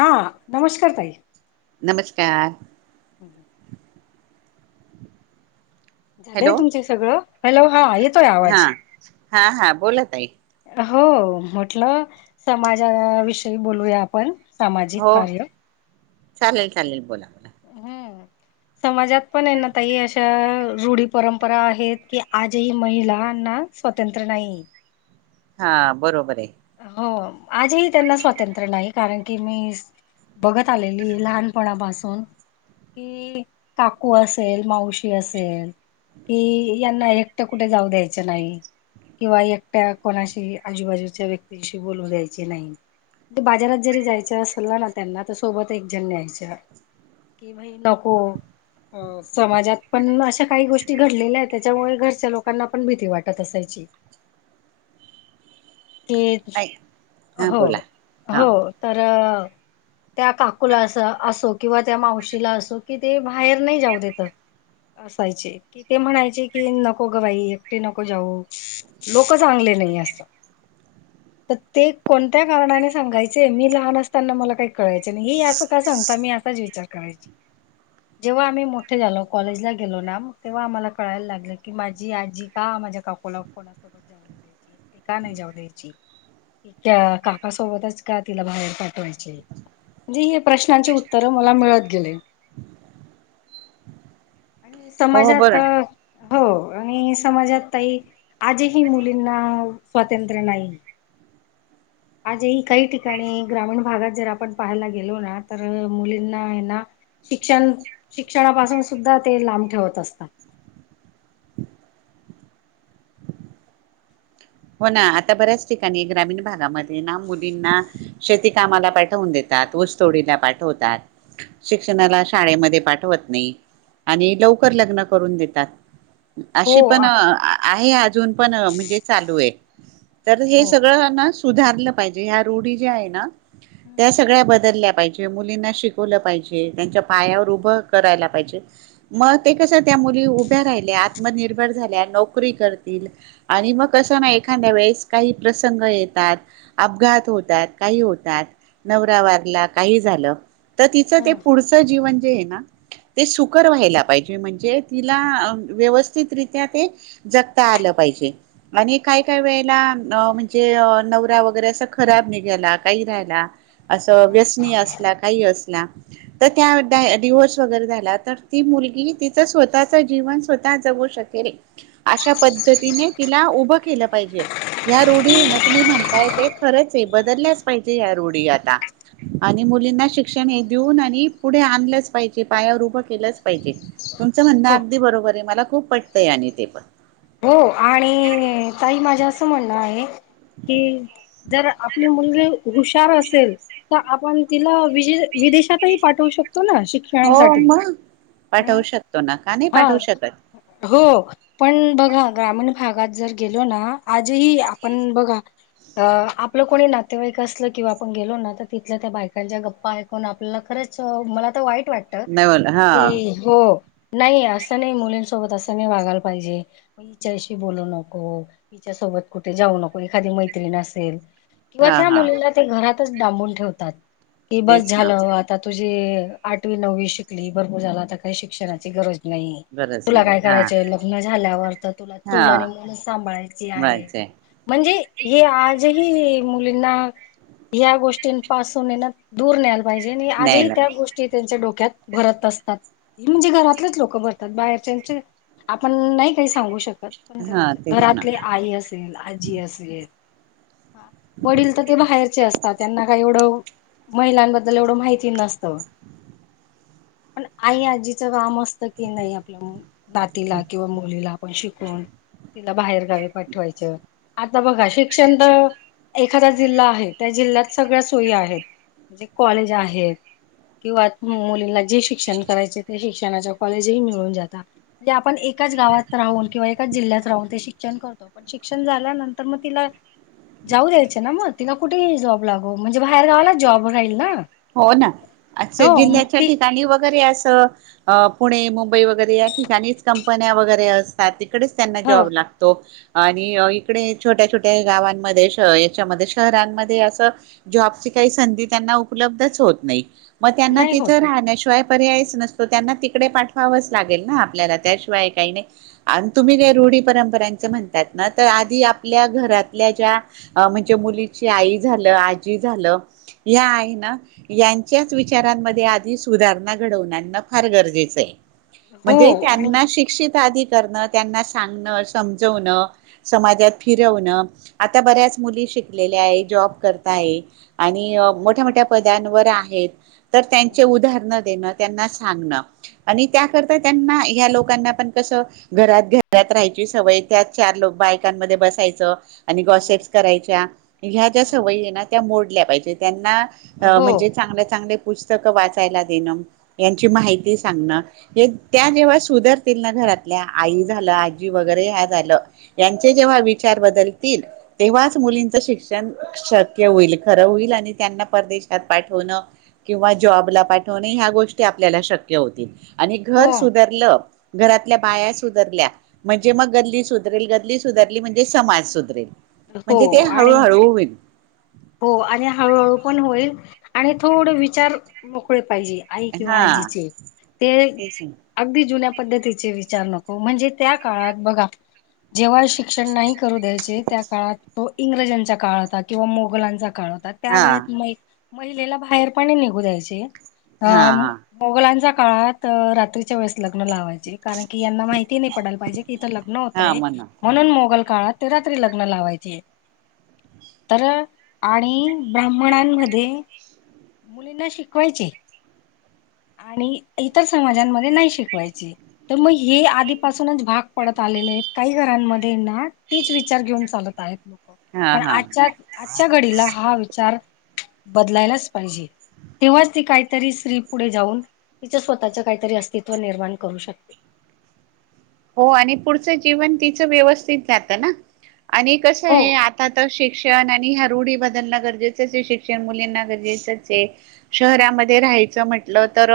हा, नमस्कार ताई नमस्कार. [inaudible] झालंय हॅलो तुमचे सगळं? हॅलो हा य हा, हा हा बोल ताई हो, म्हटलं समाजा विषयी बोलूया आपण हो सामाजिक कार्य चालेल चालेल बोला बोला हम्म समाजात पण आहे ना ताई अशा, रूढी परंपरा आहेत की आजही महिला ना स्वतंत्र नाही हा बरोबर आहे. हो आजही त्यांना स्वातंत्र्य नाही, कारण की मी बघत आलेली लहानपणापासून कि काकू असेल मावशी असेल कि यांना एकटं कुठे जाऊ द्यायचं नाही. किंवा एकट्या कोणाशी आजूबाजूच्या व्यक्तीशी बोलू द्यायचे नाही. बाजारात जरी जायचं असल ना ना त्यांना तर सोबत एक जण न्यायचं कि म ही नको अ‌ समाजात पण अशा काही गोष्टी घडलेल्या आहेत त्याच्यामुळे घरच्या लोकांना पण भीती वाटत असायची. [inaudible] ते, नाही हा हो बोला हा हो तर अ त्या काकूला असं असो किंवा त्या मावशीला असो कि ते बाहेर नाही जाऊ देत. असायचे कि ते म्हणायचे की नको ग बाई एकटी नको जाऊ लोकं चांगले नाही असं तर ते कोणत्या कारणाने सांगायचे, मी लहान असताना मला काही कळायचे नाही हे असं का सांगता मी असाच विचार करायची. जेव्हा आम्ही मोठे झालो कॉलेजला गेलो ना म तेव्हा आम्हाला कळायला लागलं की माझी आजी का माझ्या काकूला कोणासोबत जाऊ द्यायची, एकटी का नाही जाऊ द्यायची? त्या काकासोबतच का तिला बाहेर पाठवायचे. जी हे प्रश्नांची उत्तर मला मिळत गेले. आणि हो हो समाजात अ बरं हो, आणि समाजात ताई आजही मुलींना स्वातंत्र्य नाही. आजही काही ठिकाणी ग्रामीण भागात जर आपण पाहायला गेलो ना तर, मुलींना आहे ना शिक्षण शिक्षणापासून सुद्धा ते लांब ठेवत असतात. हो ना आता बऱ्याच ठिकाणी ग्रामीण भागामध्ये ना मुलींना शेती कामाला पाठवून देतात. तात ऊस तोडीला पाठवतात, शिक्षणाला शाळेमध्ये पाठवत नाही. आणि लवकर लग्न करून देतात. हो अशी पण, आ आहे अजून पण म्हणजे चालू आहे. तर हे हो सगळं ना सुधारलं पाहिजे ह्या रूढी ज्या आहे ना, त्या सगळ्या बदलल्या पाहिजे मुलींना शिकवलं पाहिजे त्यांच्या पायावर उभं करायला पाहिजे मग ते कसं त्या मुली उभ्या राहिल्या आत्मनिर्भर झाल्या नोकरी करतील, आणि मग कसं नाही एखाद्या वेळेस काही प्रसंग येतात, अपघात होतात, काही होतात नवरा वारला काही झालं, तर तिचं ते हम्म पुढचं जीवन जे आहे ना ते सुखर व्हायला पाहिजे म्हणजे तिला अ व्यवस्थितरित्या ते जगता आलं पाहिजे. आणि काही काही वेळेला म्हणजे नवरा वगैरे असं खराब निघाला काही राहिला असं व्यसनीय असला काही अस ला तर त्या डाय डिव्होर्स वगैरे झाला तर ती मुलगी तिचं स्वतःच जीवन स्वतः ता जगू शकेल अशा पद्धतीने तिला उभं केलं पाहिजे या रूढी हे ना तुम्ही म्हणताय ते खरंच आहे बदलल्याच पाहिजे या र रूढी आता आणि मुलींना शिक्षण हे देऊन आणि पुढे आणलंच पाहिजे पायावर उभ केल. पाहिजे तुमच म्हणण अगदी बरोबर आहे मला खूप वाटतंय आणि ते पण हो आणि ताई माझं असं म्हणणं आहे. कि जर आपली मुलगी हुशार असेल तर आपण तिला विजय विदेशातही पाठवू शकतो ना हो शिक्षणासाठी मग हम् पाठवू शकतो ना का नाही हा पाठवू शकत हो पण बघ. ह ग्रामीण भागात जर गेलो ना आजही आपण बघा. अ आपलं कोणी नातेवाईक असलं किंवा आपण गेलो ना तर तिथल्या त्या बायकांच्या गप्पा ऐकून आपल्याला खर. खरच मला तर वाईट वाटत नाही बोला हा की हो. नाही असं नाही मुलींसोबत असं नाही वागायला पाहिजे. म हिच्याशी बोलू नको हिच्यासोबत कुठे जाऊ नको एखादी मैत्रीण असेल. किंवा हा त्या हा मुलीला घरातच डांबून ठेवतात की बस तेच ना झालं आता तुझ जे आठवी, नववी शिकली भरपूर झाल आता काही शिक्षणाची गरज नाही गरज तुला नाही काय हा करायचंय लग्न झाल्यावर तर तुला हा चुल आणि मुलंच सांभाळायची आहे म्ह मिळायचंय म्हणजे हे आजही मुलींना ह्या गोष्टींपासून ये ना दूर न्यायला पाहिजे आणि आजही न्यायला त्या गोष्टी त्यांच्या डोक क्यात भरत असतात म्हणजे घरातलेच लोक भरतात बाहेरच्यांचे आपण नाही काही सांगू शकत हा तेच ना घरातली आई असेल, आजी असेल. हा वडील तर ते बाहेरचे असतात त्यांना काय एवढं महिलांबद्दल एवढं माहिती नसतं. पण आई, आजीचं काम असतं की नाही आपल्या नातीला किंवा मुलीला आपण शिकवून तिला बाहेर गावी पाठवायचं आता बघा शिक्षण तर एखादा जिल्हा आहे त्या जिल्ह्यात सगळ्या सोयी आहेत म्हणजे कॉलेज आहेत. किंवा मुलींना जे शिक्षण करायचे ते शिक्षणाच्या कॉलेजही मिळून जाता पण आपण एकाच गावात राहून किंवा एकाच जिल्ह्यात राहून ते शिक्षण करतो पण शिक्षण झाल्यानंतर मग तिला जाऊ द्यायचे ना मग तिनं कुठेही जॉब लागो म्हणजे बाहेर गावायला जॉब राहील ना हो ना आस हो मग जिल्ह्याच्या ती ठिकाणी वगैरे अस. पुणे, मुंबई वगैरे या ठिकाणीच कंपन्या वगैरे असतात. तिकडेच त्यांना ह जॉब लागतो. आणि इकडे छोट्या छोट्या गावांमध्ये शह याच्यामध्ये शहरांमध्ये असं जॉबची काही संधी त्यांना उपलब्धच होत नाही म त्यांना नाही तीथ होत ना राहण्याशिवाय पर्यायच नसतो त्यांना तिकडे पाठवावच लागेल ना आपल्याला त्याशिवाय काही नाही. आणि तुम्ही काय हो रूढी, परंपरां च म्हणतात ना तर आधी आपल्या घरातल्या ज्या म्हणजे मुलीची आई झालं आजी झाल या आई यांच्याच विचारांमध्ये आधी सुधारणा घडवून आणणं फार गरजेचं आहे. हो म्हणजे आणि त्यांना शिक्षित आधी करण त्यांना सांगण, समजवणं, समाजात फिरवणं आता बऱ्याच उद्दिष्ट शिकलेले आहे जॉब करता आहे आणि मोठ्या मोठ्या पद्यानवर आहेत तर त्यांचे हम्म, उदाहरण देण त्यांना सांगणं त्याकरता त्यांना ह्या लोकांना पण कस घरात घरात राह सवय त्यात चार लोक बायकांमध्ये बसायच. आणि हो गॉसेट्स करायच्या ह्या ज्या हम्म, सवयी आहे ना त्या मोडल्या पाहिजे त्यांना अ हो म्हणजे चांगल्या चांगले पुस्तक वाचायला देणं यांची माहिती सांगण हे त्या जेव्हा सुधरतील ना आई झाल आजी वगरे झाल यांचे जेव्हा विचार बदलतील तेव्हा मुलीच शिक्षण शक्य होईल खरं होईल आणि त्यांना परदेश. त्यात पाय ठेवणं किंवा जॉबला पाठवण ह्या गोष्टी आपल्याला शक्य होतील. आणि हो घर सुधरलं. घरातल्या बाया सुधरल्या म्हणजे मग गल्ली सुधरेल गल्ली सुधारली म्हणजे. समाज सुधरेल हो म्हणजे ते आणि हळूहळू होईल. हो आणि हळू हळू पण होईल आणि थोड विचार मोकळे. पाहिजे आई किंवा हा आजीचे ते तेच अगदी जुन्या. पद्धतीचे विचार नको म्हणजे त्या काळात बघा. जेव्हा शिक्षण नाही करू द्यायचे त्या काळात तो इंग्रजांच्या काळ होता किंवा मोघल. मुघलाचा काळ होता त्या ना. हा वळेत महिलेला बाहेर पण निघू द्यायचे. अ हा हा मोघलांच्या काळात रात्रीच्या वेळेस लग्न लावायचं. जी कारण की यांना माहिती नाही पडायला पाहिजे, इथे लग्न हा होतय म्हणा म्हणून मोघल काळात रात्री लग्न लावायचे तर आणि ब्राह्मणांमध्ये मुलींना शिकवायचे. [inaudible] आणि इतर समाजांमध्ये नाही शिकवायचे, तर मग हे आधीपासूनच भाग पडत आलेले. काही घरांमध्ये ना तीच विचार घेऊन चालत आहेत. हा पण हा आजच्या आजच्या घडीला हा विचार बदलायलाच पाहिजे. तेव्हाच ती काही तरी स्त्री पुढे जाऊन तिच्या स्वतःच काहीतरी अस्तित्व निर्माण करू शकते. हो आणि पुढचं जीवन तिचं व्यवस्थित जात ना. आणि कसं हो आहे आता तर शे क्षण आणि रूढी बदलणं गरजेचं ये शिक्षण मुलींना गरजेच आहे ते शहरामध्ये खायचं म्हटलं, तर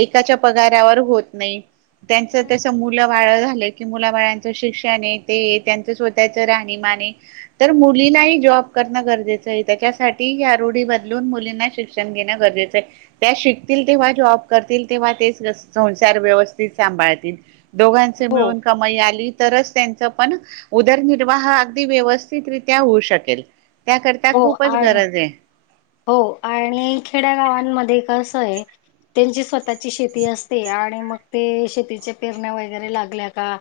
एकक्याच्या पगारावर होत नाही, त्याचं तस मूल मूल झालं की मुला बाळांच शिक्षण ये त्यांच स्वतःच राहणीमान ये तर मुली जॉब करणं गरजेचं ये त्याच्यासाठी या रूढी बदलून मुलींना शिकणं घेणं गरजेचं आहे. शिकतील तेव्हा जॉब करतील, तेव्हा ते संसार व्यवस्थित सांभाळतील. दोघांचे हो मिळून कमाई आली. तरच त्यांच पण उदरनिर्वाह अगदी व्यवस्थितरित्या होऊ शकेल. त्याकरता हो खूपच आणि गरज आहे हो आणि खेड्या गावांमध्ये कसं आहे. त्यांची स्वतःची शेती असते, आणि मग ते शेतीच्या पेरण्या वगैरे लागल्या का?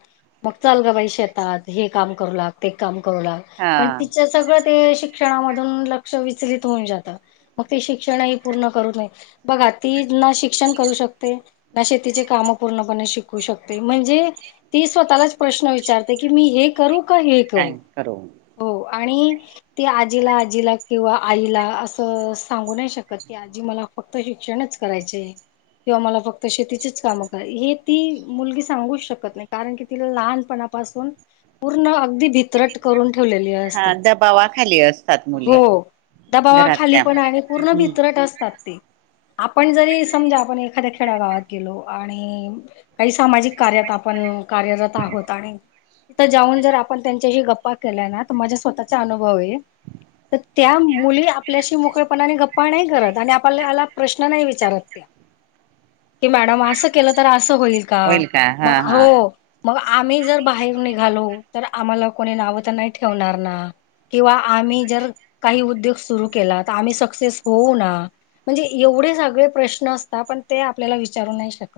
मग चाल ग बाई शेतात हे काम करू लाग ते काम करू लाग पण हा तिच्या सगळं ते शिक शिक्षणामधून लक्ष विचलित होऊन जातं. मग ते शिक्षणही पूर्ण करू नये, बघा ती ना शिक्षण करू शकते ना शेतीचे काम. मग पूर्णपणे शिकू शकते म्हणजे ती स्वतःला प्रश्न विचारते की मी हे करू का हे करू हो आणि ते आजीला-आजीला किंवा आईला असं सांगू नाही शकत की आजी मला फक्त शिक्षणच करायचे आहे. किंवा मला फक्त शेतीचीच कामं करा हे ती मुलगी सांगूच शकत नाही कारण की तिला लहानपणा पासून पूर्ण अगदी भितरट करून ठेवलेली हा असते. दबावाखाली असतात हो मुली दबावाखाली घरातल्या पण आणि हम्म पूर्ण की भितरट असतात ते. आपण जरी समजा आपण एखाद्या खेडगावात गेलो, आणि काही सामाजिक कार्यात आपण कार्यरत आहोत आणि तीथं जाऊन जर आपण त्यांच्याशी गप्पा केल्या ना, तर माझा स्वतःचा अनुभव आहे तर त्या मुली आपल्याशी मोकळेपणाने गप्पा नाही करत आपल्याला प्रश्न नाही विचारत त्या, की मॅडम अस केलं तर अस होईल का मग हो मग आम्ही जर बाहेर निघालो तर आम्हाला कोणी नाव तर नाही ठेवणार ना किंवा आम्ही जर काही उद्योग सुरू केला, तर आम्ही सक्सेस होऊ ना म्हणजे एवढे सगळे प्रश्न असतात पण ते आपल्याला विचारू नाय शकत.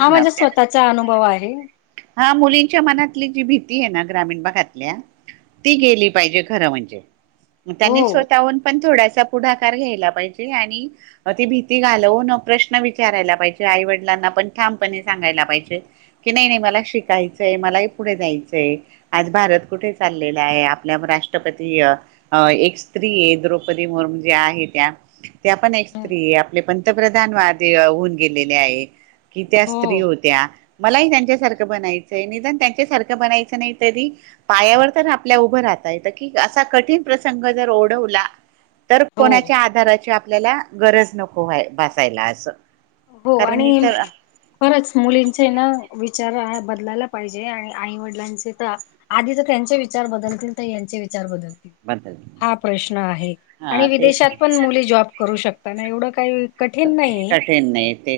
हा ना माझा त्या स्वतःचा अनुभव आहे. हा मुलींच्या मनातली जी भीती आहे ना ग्रामीण भागातल्या ती गेली पाहिजे खरं म्हणजे हो त्यानी स्वतःहून पण थोडासा पुढाकार घ्यायला पाहिजे आणि ती भीती घालवून प्रश्न विचारायला पाहिजे आई-वडिलांना पण ठाम पणे सांगायला पाहिजे की नाही नाही मला शिकायचंय मला ही पुढे जायचंय. आज भारत कुठे चाललेला आहे आपल्या राष्ट्रपती एक स्त्री आहे द्रौपदी मुर्मू ज्या आहे त्या, त्या पण एक स्त्री आहे आपले पण पंतप्रधान आधी होऊन गेलेले आहेत. की त्या स्त्री हो. होत्या मलाही त्यांच्यासारखं बनायचं. निदान त्यांच्यासारखं बनायचं नाही तरी पायावर आपल्या उभं राहता येत की असा कठीण प्रसंग जर ओढवला तर हो कोणाच्या आधाराची आपल्याला गरज नको व्हा भसायला असं. हो. कारण आणि इतर खरंच मुलीचे ना विचार आ बदलायला पाहिजे. आणि आई-वडिलांचे तर. आधी तर त्यांचे विचार बदलतील तर यांचे विचार बदलतील. बदल हा प्रश्न आहे. हा आणि तेच विदेशात पण ना मुली जॉब करू शकता ना एवढं काही कठीण नाहीये. कठीण नाय ते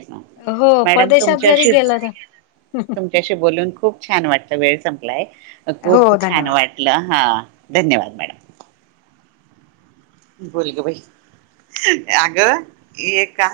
हो मॅडम परदेशात जरी गेलं तर तुमच्याशी-तुमच्याशी बोलून खूप छान वाटलं वेळ संपलाय हो खूप छान धन्यवाद. वाटलं हा. धन्यवाद मॅडम. बोल ग बाई. अगं एका